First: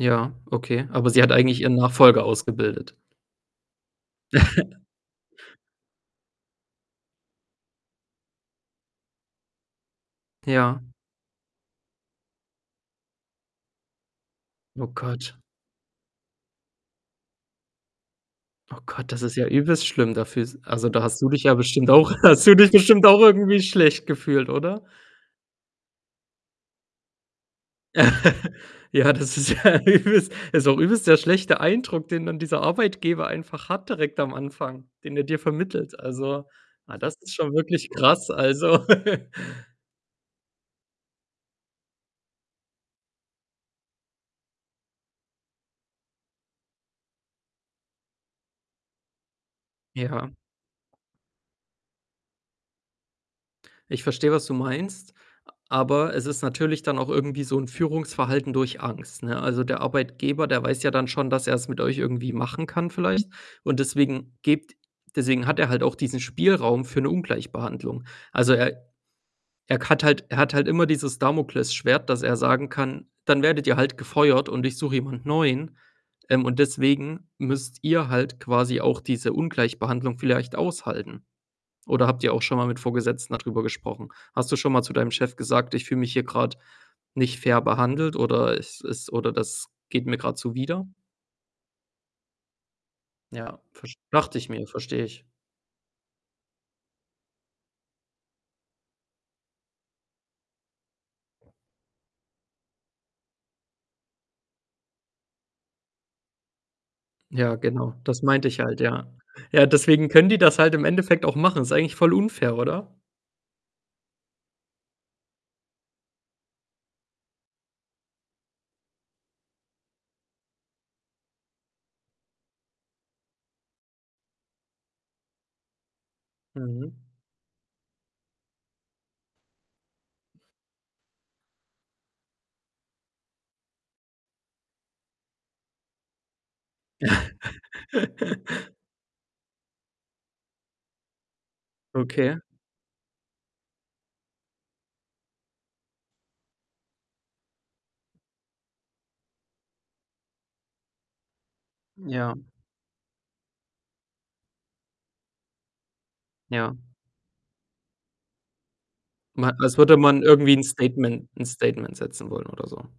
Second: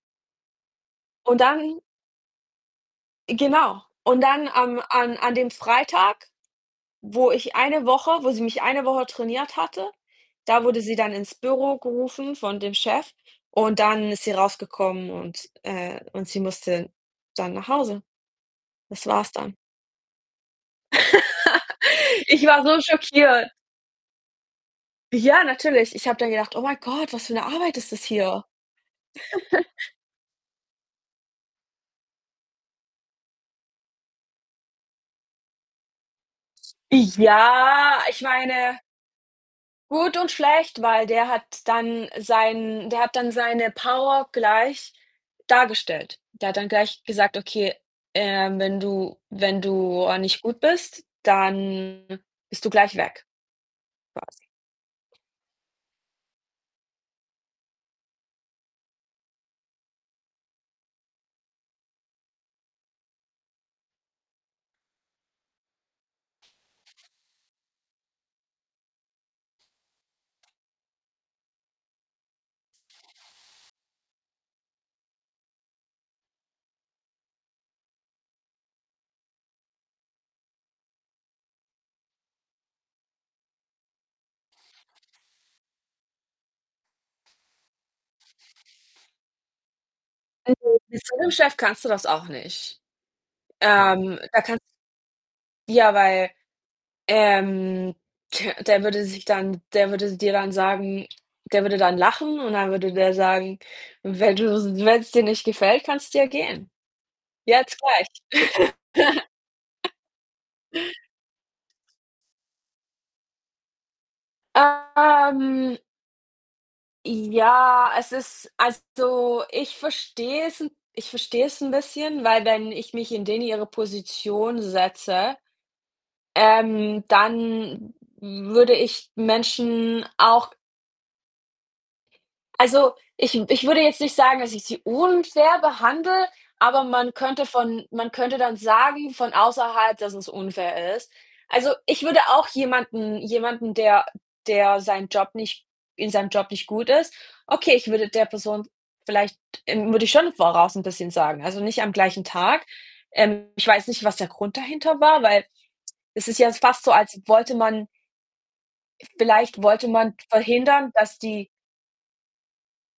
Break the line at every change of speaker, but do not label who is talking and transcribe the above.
Ja, okay. Aber sie hat
Und
eigentlich ihren
dann
Nachfolger ausgebildet.
Genau, und dann am an an dem Freitag, wo ich eine Woche wo sie mich eine Woche trainiert hatte, da wurde
Ja.
sie dann ins Büro gerufen von dem Chef und dann ist sie
Oh
rausgekommen
Gott.
und äh, und sie musste dann nach Hause.
Oh
Das
Gott, das
war's
ist ja
dann.
übelst schlimm. Dafür s also, da hast du dich ja bestimmt auch
Ich
hast du
war
dich
so
bestimmt auch
schockiert.
irgendwie schlecht gefühlt, oder?
Ja, natürlich. Ich habe dann gedacht: „Oh mein Gott, was für 'ne Arbeit ist das hier?"
Ja, das ist ja übelst ist auch übelst der schlechte Eindruck, den dann dieser Arbeitgeber einfach hat direkt am Anfang, den er dir vermittelt. Also, ah, das ist schon wirklich
Ja, ich
krass.
meine
Also
gut und schlecht, weil der hat dann sein der hat dann seine Power gleich dargestellt. Der hat dann gleich gesagt: „Okay, ähm, wenn du wenn du a
Ja.
nicht gut bist, dann bist du gleich weg",
Ich verstehe,
quasi.
was du meinst, a aber es ist natürlich dann auch irgendwie so 'n Führungsverhalten durch Angst, ne? Also, der Arbeitgeber, der weiß ja dann schon, dass er's mit euch irgendwie machen kann vielleicht und deswegen gibt deswegen hat er halt auch diesen Spielraum für 'ne Ungleichbehandlung. Also, er er k hat halt er hat halt immer dieses Damoklesschwert, dass er sagen kann: „Dann werdet ihr halt gefeuert und ich suche jemand neuen.“ Ähm, und deswegen müsst ihr halt quasi auch diese Ungleichbehandlung vielleicht aushalten. Oder habt ihr auch schon mal mit Vorgesetzten dadrüber gesprochen? Hast du schon mal zu deinem Chef gesagt: „ich fühle mich hier grad nicht fair behandelt“, oder es ist oder „das geht mir grad
Also,
zuwider?“
mit so 'nem Chef kannst du das auch nicht.
Ja, verst
Ähm,
dachte
da
ich
kannst
mir, verstehe ich.
ja, weil, ähm, der würde sich dann der würde dir dann sagen der würde dann lachen und dann würde der sagen: „Wenn du's wenn's dir nicht gefällt, kannst du ja gehen.
Ja
Jetzt
genau,
gleich.“
das meinte ich halt, ja. Ja, deswegen können die das halt im Endeffekt auch machen. Ist eigentlich voll unfair, oder?
Ähm ja, es ist also, ich verstehe es 'n ich verstehe es 'n bisschen, weil wenn ich mich in denen ihre Position setze,
Mhm.
ähm, dann würde ich Menschen auch also, ich w ich würde jetzt nicht sagen, dass ich sie unfair behandle, aber man könnte von man könnte dann sagen von außerhalb, dass es unfair ist. Also, ich würde
Okay.
auch jemanden jemanden, der der sein Job nicht in seinem Job nicht gut ist okay, ich würde der Person vielleicht, ähm würde ich schon voraus 'n bisschen sagen. Also, nicht am gleichen
Ja.
Tag. Ähm, ich weiß nicht, was der Grund dahinter war, weil es ist ja
Ja.
fast so, als wollte man
Ma
vielleicht
als
wollte
würde
man
man irgendwie 'n
verhindern, dass
Statement 'n
die
Statement setzen wollen oder so.